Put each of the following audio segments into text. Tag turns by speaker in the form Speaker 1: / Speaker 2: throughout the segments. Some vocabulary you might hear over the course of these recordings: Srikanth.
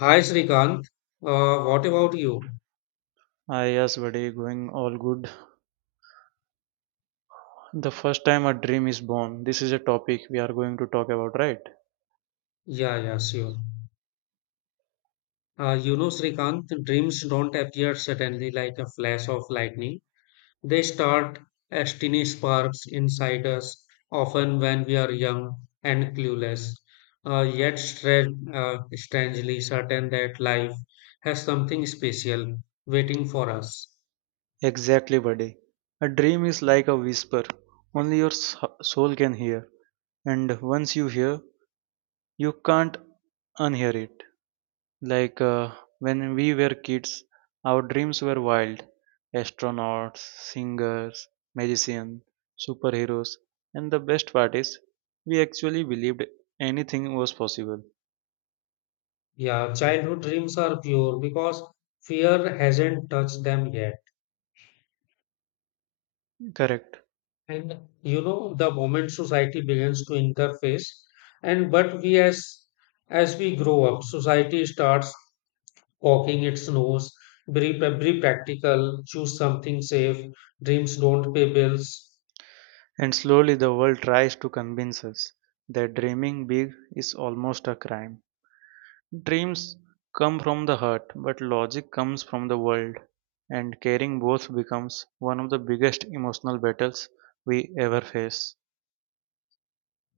Speaker 1: Hi Srikanth, what about you?
Speaker 2: Ah, yes, buddy, going all good. The first time a dream is born. This is a topic we are going to talk about, right?
Speaker 1: Yeah, yeah, sure. Srikanth, dreams don't appear suddenly like a flash of lightning. They start as tiny sparks inside us, often when we are young and clueless, yet strangely certain that life has something special waiting for us.
Speaker 2: Exactly, buddy. A dream is like a whisper, only your soul can hear. And once you hear, you can't unhear it. Like uh, when we were kids, our dreams were wild astronauts, singers, magicians, superheroes. And the best part is, we actually believed anything was possible.
Speaker 1: Yeah, childhood dreams are pure because fear hasn't touched them yet.
Speaker 2: Correct.
Speaker 1: And the moment society begins to interface, and but we as we grow up, society starts poking its nose. be, be practical, choose something safe, dreams don't pay bills.
Speaker 2: And slowly the world tries to convince us that dreaming big is almost a crime. Dreams come from the heart, but logic comes from the world, and carrying both becomes one of the biggest emotional battles we ever face.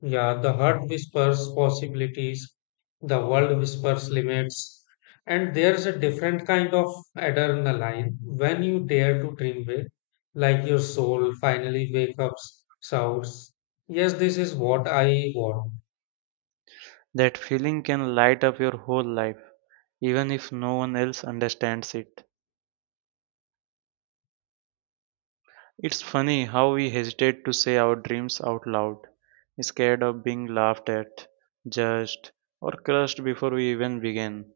Speaker 1: Yeah, the heart whispers possibilities, the world whispers limits, and there's a different kind of adrenaline when you dare to dream big, like your soul finally wake up, shouts, "Yes, this is what I want."
Speaker 2: That feeling can light up your whole life, even if no one else understands it. It's funny how we hesitate to say our dreams out loud, scared of being laughed at, judged, or crushed before we even begin.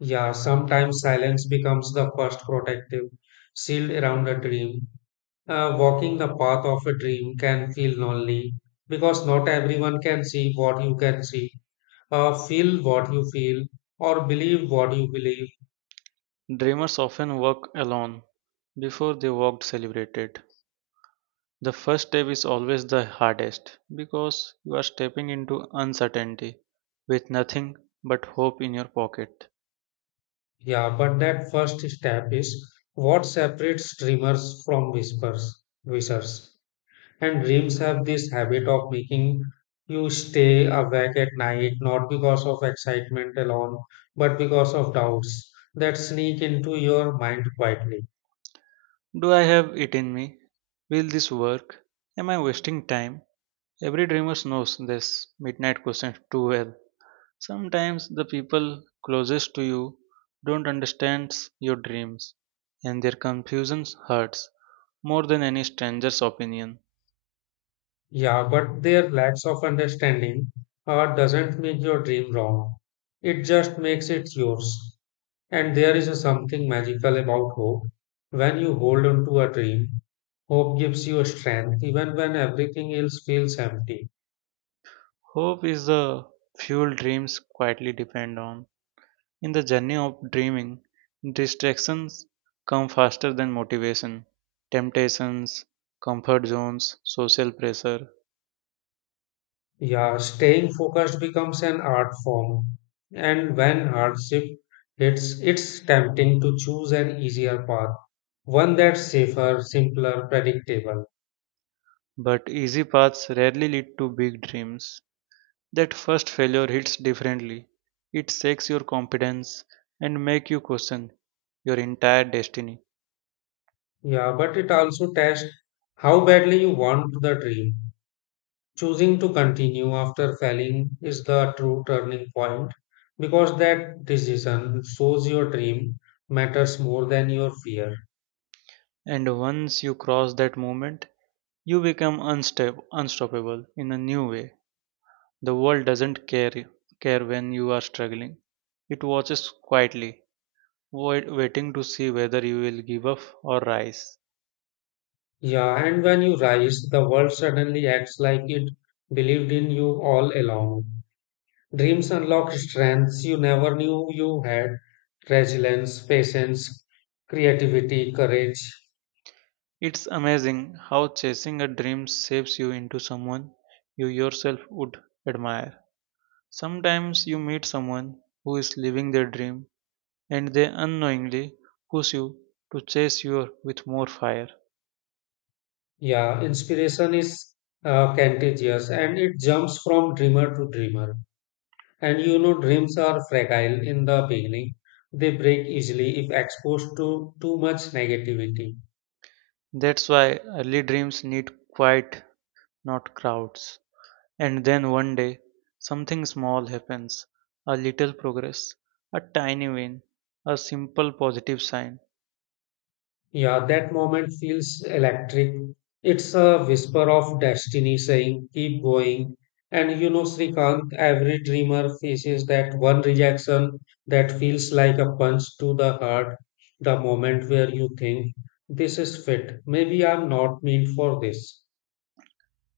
Speaker 1: Yeah, sometimes silence becomes the first protective shield around a dream. Walking the path of a dream can feel lonely because not everyone can see what you can see, feel what you feel or believe what you believe.
Speaker 2: Dreamers often work alone before they worked celebrated. The first step is always the hardest because you are stepping into uncertainty with nothing but hope in your pocket.
Speaker 1: Yeah, but that first step is what separates dreamers from wishers. And dreams have this habit of making you stay awake at night, not because of excitement alone, but because of doubts that sneak into your mind quietly.
Speaker 2: Do I have it in me? Will this work? Am I wasting time? Every dreamer knows this midnight question too well. Sometimes the people closest to you don't understand your dreams and their confusion hurts more than any stranger's opinion.
Speaker 1: Yeah, but their lacks of understanding doesn't make your dream wrong. It just makes it yours. And there is a something magical about hope. When you hold on to a dream, hope gives you strength even when everything else feels empty.
Speaker 2: Hope is the fuel dreams quietly depend on. In the journey of dreaming, distractions come faster than motivation, temptations, comfort zones, social pressure.
Speaker 1: Yeah, staying focused becomes an art form. And when hardship hits, it's tempting to choose an easier path, one that's safer, simpler, predictable.
Speaker 2: But easy paths rarely lead to big dreams. That first failure hits differently. It shakes your confidence and make you question your entire destiny.
Speaker 1: Yeah, but it also tests how badly you want the dream. Choosing to continue after failing is the true turning point because that decision shows your dream matters more than your fear.
Speaker 2: And once you cross that moment, you become unstable, unstoppable in a new way. The world doesn't care when you are struggling. It watches quietly, waiting to see whether you will give up or rise.
Speaker 1: Yeah, and when you rise, the world suddenly acts like it believed in you all along. Dreams unlock strengths you never knew you had: resilience, patience, creativity, courage.
Speaker 2: It's amazing how chasing a dream shapes you into someone you yourself would admire. Sometimes you meet someone who is living their dream and they unknowingly push you to chase yours with more fire.
Speaker 1: Yeah, inspiration is, contagious, and it jumps from dreamer to dreamer. And dreams are fragile in the beginning. They break easily if exposed to too much negativity.
Speaker 2: That's why early dreams need quiet, not crowds. And then one day, something small happens a little progress, a tiny win, a simple positive sign.
Speaker 1: Yeah, that moment feels electric. It's a whisper of destiny saying, keep going. And Srikanth, every dreamer faces that one rejection that feels like a punch to the heart, the moment where you think, this is fit. Maybe I'm not meant for this.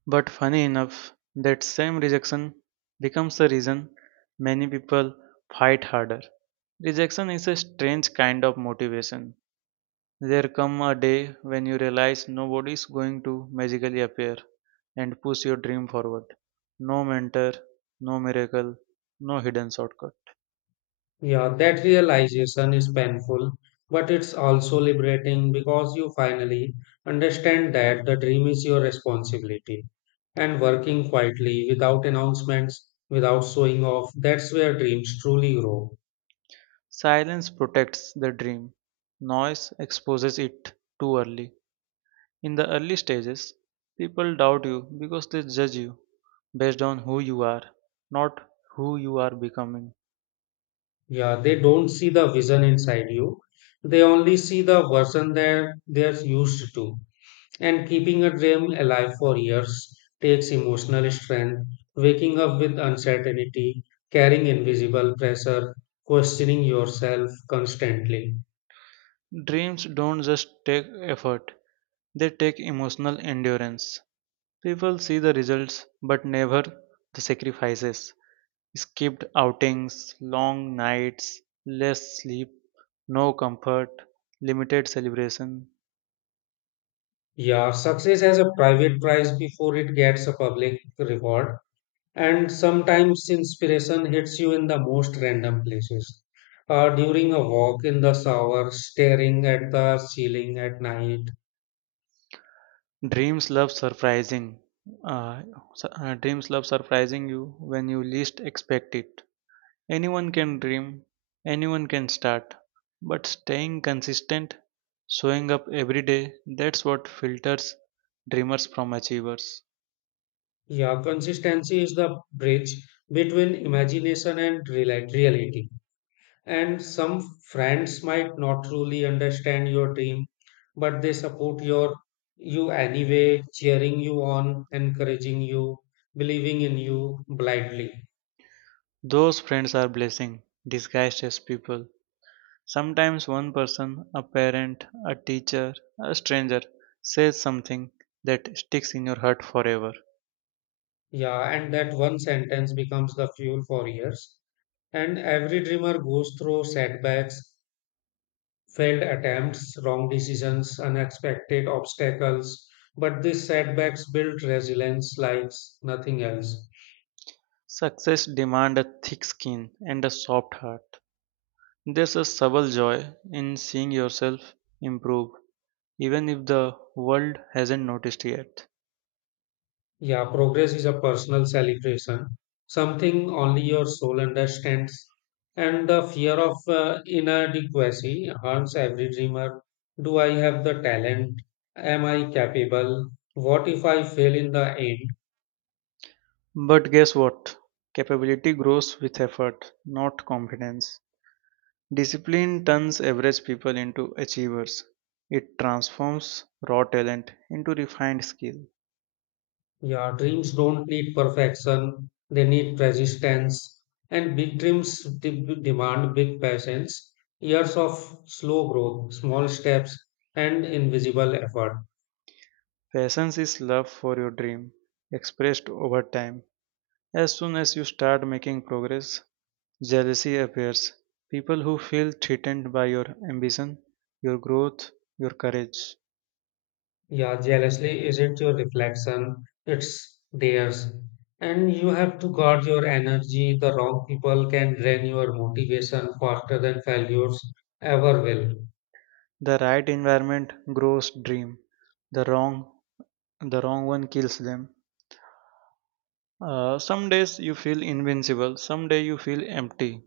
Speaker 2: But funny enough, that same rejection becomes the reason many people fight harder. Rejection is a strange kind of motivation. There come a day when you realize nobody is going to magically appear and push your dream forward. No mentor, no miracle, no hidden shortcut.
Speaker 1: Yeah, that realization is painful, but it's also liberating because you finally understand that the dream is your responsibility. And working quietly, without announcements, without showing off, that's where dreams truly grow.
Speaker 2: Silence protects the dream. Noise exposes it too early. In the early stages, people doubt you because they judge you based on who you are, not who you are becoming.
Speaker 1: Yeah, they don't see the vision inside you, they only see the version that they're used to. And keeping a dream alive for years takes emotional strength, waking up with uncertainty, carrying invisible pressure, questioning yourself constantly.
Speaker 2: Dreams don't just take effort, they take emotional endurance. People see the results but never the sacrifices. Skipped outings, long nights, less sleep, no comfort, limited celebration.
Speaker 1: Yeah, success has a private price before it gets a public reward, and sometimes inspiration hits you in the most random places. During a walk, in the shower, staring at the ceiling at night.
Speaker 2: Dreams love surprising. Uh, Dreams love surprising you when you least expect it. Anyone can dream, anyone can start, but staying consistent, showing up every day, that's what filters dreamers from achievers.
Speaker 1: Yeah, consistency is the bridge between imagination and reality. And some friends might not truly understand your dream, but they support you anyway, cheering you on, encouraging you, believing in you blindly.
Speaker 2: Those friends are blessing, disguised as people. Sometimes one person, a parent, a teacher, a stranger, says something that sticks in your heart forever.
Speaker 1: Yeah, and that one sentence becomes the fuel for years. And every dreamer goes through setbacks, failed attempts, wrong decisions, unexpected obstacles. But these setbacks build resilience like nothing else.
Speaker 2: Success demands a thick skin and a soft heart. There's a subtle joy in seeing yourself improve, even if the world hasn't noticed yet.
Speaker 1: Yeah, progress is a personal celebration, something only your soul understands. And the fear of inadequacy haunts every dreamer. Do I have the talent? Am I capable? What if I fail in the end?
Speaker 2: But guess what? Capability grows with effort, not confidence. Discipline turns average people into achievers. It transforms raw talent into refined skill.
Speaker 1: Yeah, dreams don't need perfection, they need persistence. And big dreams demand big patience, years of slow growth, small steps, and invisible effort.
Speaker 2: Patience is love for your dream, expressed over time. As soon as you start making progress, jealousy appears. People who feel threatened by your ambition, your growth, your courage.
Speaker 1: Yeah, jealously isn't your reflection, it's theirs. And you have to guard your energy. The wrong people can drain your motivation faster than failures ever will.
Speaker 2: The right environment grows dream. The wrong the wrong one kills them. Some days you feel invincible, some day you feel empty.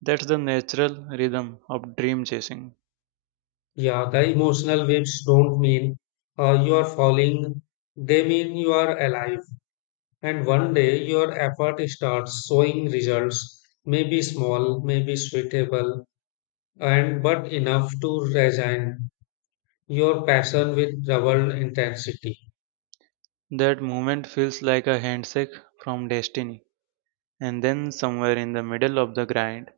Speaker 2: That's the natural rhythm of dream chasing.
Speaker 1: Yeah, the emotional waves don't mean you are falling, they mean you are alive. And one day your effort starts showing results, maybe small, maybe suitable, and but enough to resign your passion with double intensity.
Speaker 2: That moment feels like a handshake from destiny. And then somewhere in the middle of the grind,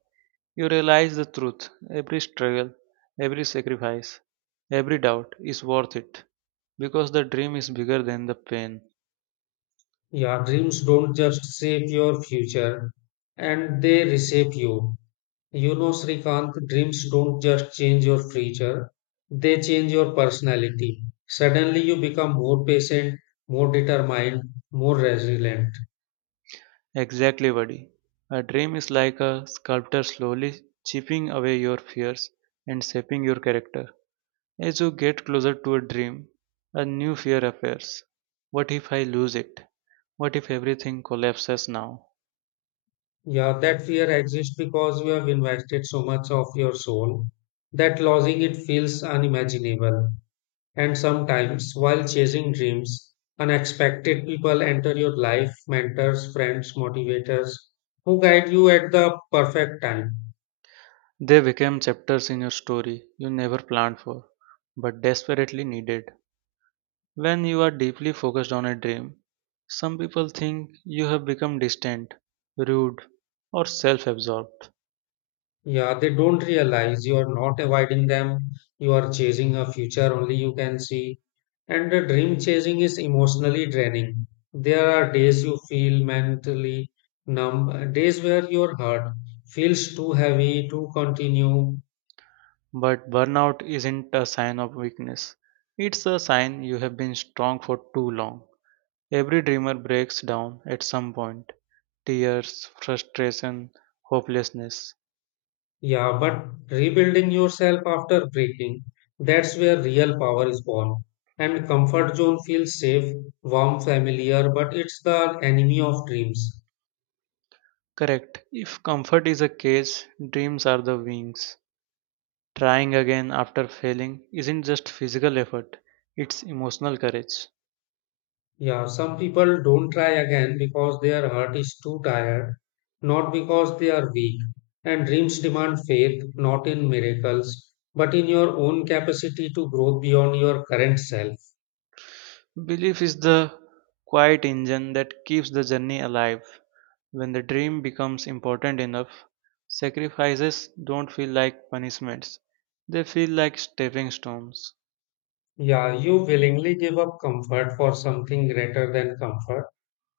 Speaker 2: you realize the truth. Every struggle, every sacrifice, every doubt is worth it because the dream is bigger than the pain.
Speaker 1: Your dreams don't just shape your future, and they reshape you. You know, Srikanth, dreams don't just change your future, they change your personality. Suddenly you become more patient, more determined, more resilient.
Speaker 2: Exactly, buddy. A dream is like a sculptor slowly chipping away your fears and shaping your character. As you get closer to a dream, a new fear appears. What if I lose it? What if everything collapses now?
Speaker 1: Yeah, that fear exists because you have invested so much of your soul that losing it feels unimaginable. And sometimes, while chasing dreams, unexpected people enter your life, mentors, friends, motivators who guide you at the perfect time.
Speaker 2: They became chapters in your story you never planned for, but desperately needed. When you are deeply focused on a dream, some people think you have become distant, rude, or self absorbed.
Speaker 1: Yeah, they don't realize you are not avoiding them. You are chasing a future only you can see. And the dream chasing is emotionally draining. There are days you feel mentally numb, days where your heart feels too heavy to continue.
Speaker 2: But burnout isn't a sign of weakness, it's a sign you have been strong for too long. Every dreamer breaks down at some point tears, frustration, hopelessness.
Speaker 1: Yeah, but rebuilding yourself after breaking, that's where real power is born. And comfort zone feels safe, warm, familiar, but it's the enemy of dreams.
Speaker 2: Correct. If comfort is a cage, dreams are the wings. Trying again after failing isn't just physical effort, it's emotional courage.
Speaker 1: Yeah, some people don't try again because their heart is too tired, not because they are weak. And dreams demand faith, not in miracles, but in your own capacity to grow beyond your current self.
Speaker 2: Belief is the quiet engine that keeps the journey alive. When the dream becomes important enough, sacrifices don't feel like punishments, they feel like stepping stones.
Speaker 1: Yeah, you willingly give up comfort for something greater than comfort.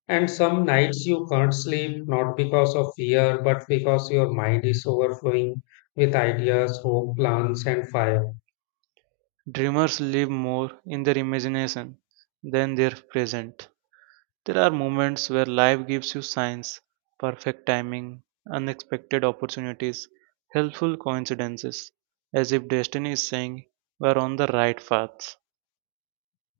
Speaker 1: And some nights you can't sleep, not because of fear, but because your mind is overflowing with ideas, hope, plans, and fire.
Speaker 2: Dreamers live more in their imagination than their present. There are moments where life gives you signs, perfect timing, unexpected opportunities, helpful coincidences, as if destiny is saying, we are on the right path.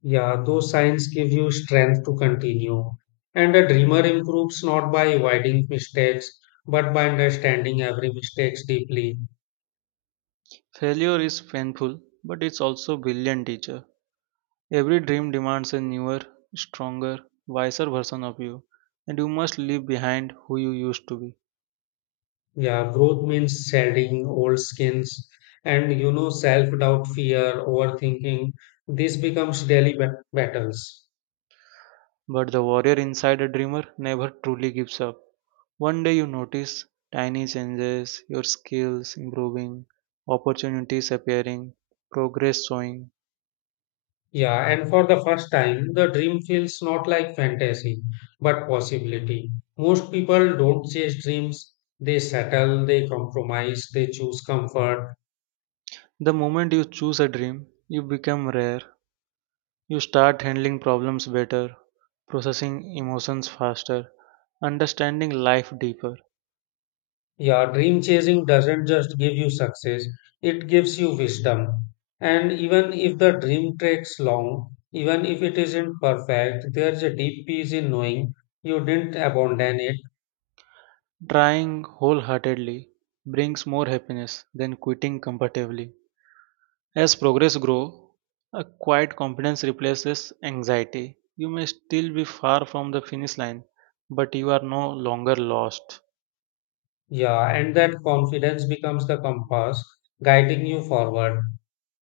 Speaker 1: Yeah, those signs give you strength to continue. And a dreamer improves not by avoiding mistakes, but by understanding every mistake deeply.
Speaker 2: Failure is painful, but it's also a brilliant teacher. Every dream demands a newer, stronger, wiser version of you, and you must leave behind who you used to be.
Speaker 1: Yeah, growth means shedding old skins. And self-doubt, fear, overthinking, this becomes daily battles.
Speaker 2: But the warrior inside a dreamer never truly gives up. One day you notice tiny changes, your skills improving, opportunities appearing, progress showing.
Speaker 1: Yeah, and for the first time, the dream feels not like fantasy, but possibility. Most people don't chase dreams. They settle, they compromise, they choose comfort.
Speaker 2: The moment you choose a dream, you become rare. You start handling problems better, processing emotions faster, understanding life deeper.
Speaker 1: Yeah, dream chasing doesn't just give you success, it gives you wisdom. And even if the dream takes long, even if it isn't perfect, there's a deep peace in knowing you didn't abandon it.
Speaker 2: Trying wholeheartedly brings more happiness than quitting comfortably. As progress grows, a quiet confidence replaces anxiety. You may still be far from the finish line, but you are no longer lost.
Speaker 1: Yeah, and that confidence becomes the compass guiding you forward.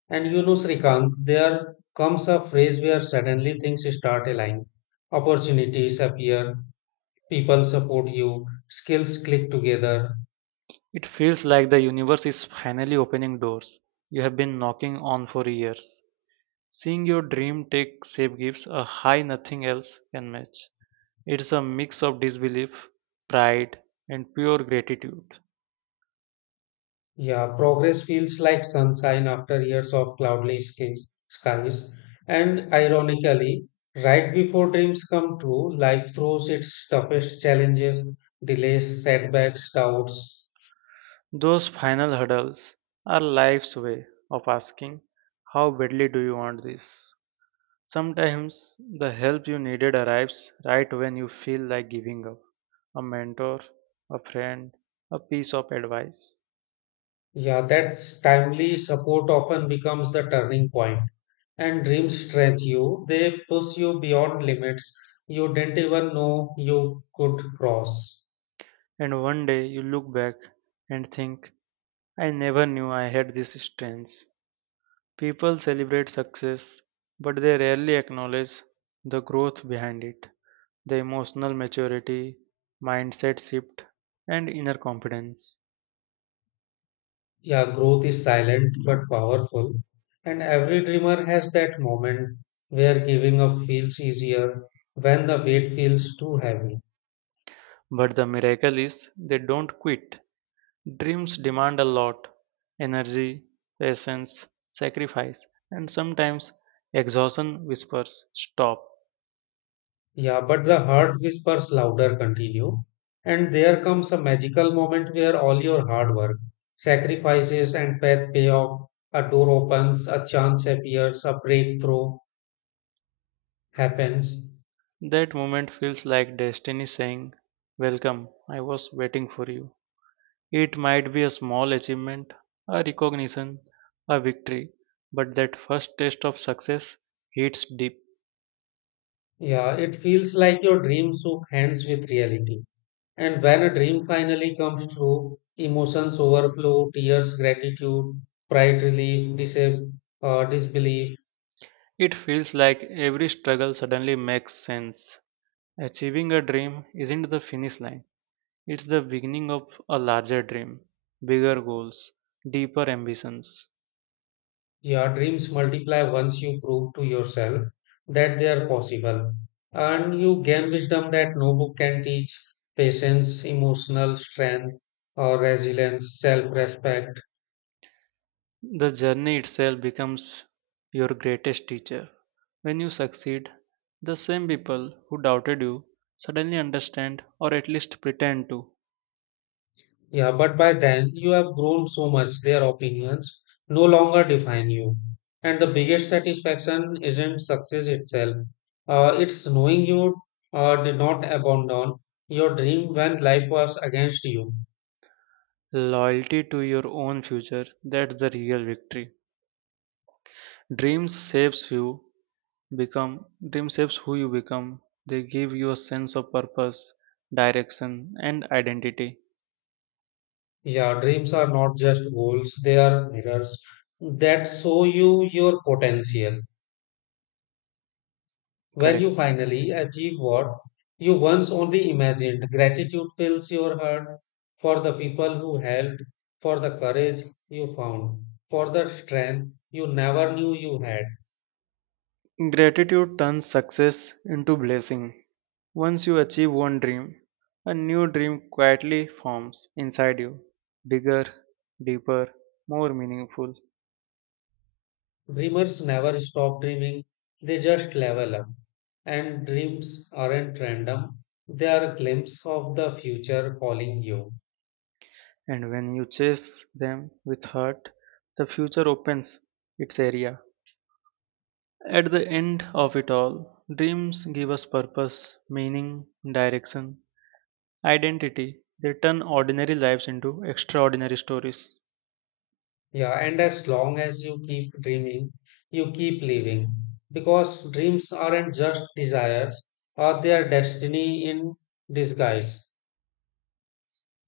Speaker 1: And Srikant, there comes a phase where suddenly things start aligning. Opportunities appear, people support you, skills click together.
Speaker 2: It feels like the universe is finally opening doors you have been knocking on for years. Seeing your dream take shape gives a high nothing else can match. It's a mix of disbelief, pride, and pure gratitude.
Speaker 1: Yeah, progress feels like sunshine after years of cloudless skies. And ironically, right before dreams come true, life throws its toughest challenges, delays, setbacks, doubts.
Speaker 2: Those final hurdles are life's way of asking, how badly do you want this? Sometimes the help you needed arrives right when you feel like giving up a mentor, a friend, a piece of advice.
Speaker 1: Yeah, that timely support often becomes the turning point. And dreams stretch you, they push you beyond limits you didn't even know you could cross.
Speaker 2: And one day you look back and think, I never knew I had this strength. People celebrate success, but they rarely acknowledge the growth behind it, the emotional maturity, mindset shift, and inner confidence.
Speaker 1: Yeah, growth is silent but powerful, and every dreamer has that moment where giving up feels easier, when the weight feels too heavy.
Speaker 2: But the miracle is they don't quit. Dreams demand a lot energy, patience, sacrifice, and sometimes exhaustion whispers, stop.
Speaker 1: Yeah, but the heart whispers louder, continue. And there comes a magical moment where all your hard work, sacrifices, and faith pay off. A door opens, a chance appears, a breakthrough happens.
Speaker 2: That moment feels like destiny saying, welcome, I was waiting for you. It might be a small achievement, a recognition, a victory, but that first taste of success hits deep.
Speaker 1: Yeah, it feels like your dream shook hands with reality. And when a dream finally comes true, emotions overflow, tears, gratitude, pride, relief, disbelief.
Speaker 2: It feels like every struggle suddenly makes sense. Achieving a dream isn't the finish line, it's the beginning of a larger dream, bigger goals, deeper ambitions.
Speaker 1: Your dreams multiply once you prove to yourself that they are possible. And you gain wisdom that no book can teach, patience, emotional strength, or resilience, self respect.
Speaker 2: The journey itself becomes your greatest teacher. When you succeed, the same people who doubted you suddenly understand or at least pretend to.
Speaker 1: Yeah, but by then you have grown so much, their opinions no longer define you. And the biggest satisfaction isn't success itself, it's knowing you did not abandon your dream when life was against you.
Speaker 2: Loyalty to your own future, that's the real victory. Dreams shapes you become dream shapes who you become. They give you a sense of purpose, direction and identity.
Speaker 1: Yeah, dreams are not just goals, they are mirrors that show you your potential. When you
Speaker 2: Correct.
Speaker 1: finally achieve what you once only imagined, gratitude fills your heart, for the people who helped, for the courage you found, for the strength you never knew you had.
Speaker 2: Gratitude turns success into blessing. Once you achieve one dream, a new dream quietly forms inside you, bigger, deeper, more meaningful.
Speaker 1: Dreamers never stop dreaming, they just level up. And dreams aren't random, they are a glimpse of the future calling you.
Speaker 2: And when you chase them with heart, the future opens its area. At the end of it all, dreams give us purpose, meaning, direction, identity. They turn ordinary lives into extraordinary stories.
Speaker 1: Yeah, and as long as you keep dreaming, you keep living. Because dreams aren't just desires, or they are destiny in disguise.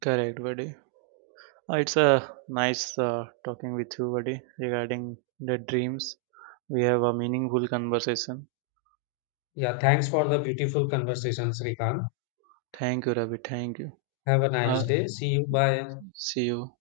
Speaker 2: Correct, buddy. It's a nice talking with you, buddy, regarding the dreams. We have a meaningful conversation.
Speaker 1: Yeah, thanks for the beautiful conversation, Srikan.
Speaker 2: Thank you, Ravi. Thank you.
Speaker 1: Have a nice
Speaker 2: Uh,
Speaker 1: day. See you. Bye.
Speaker 2: See you.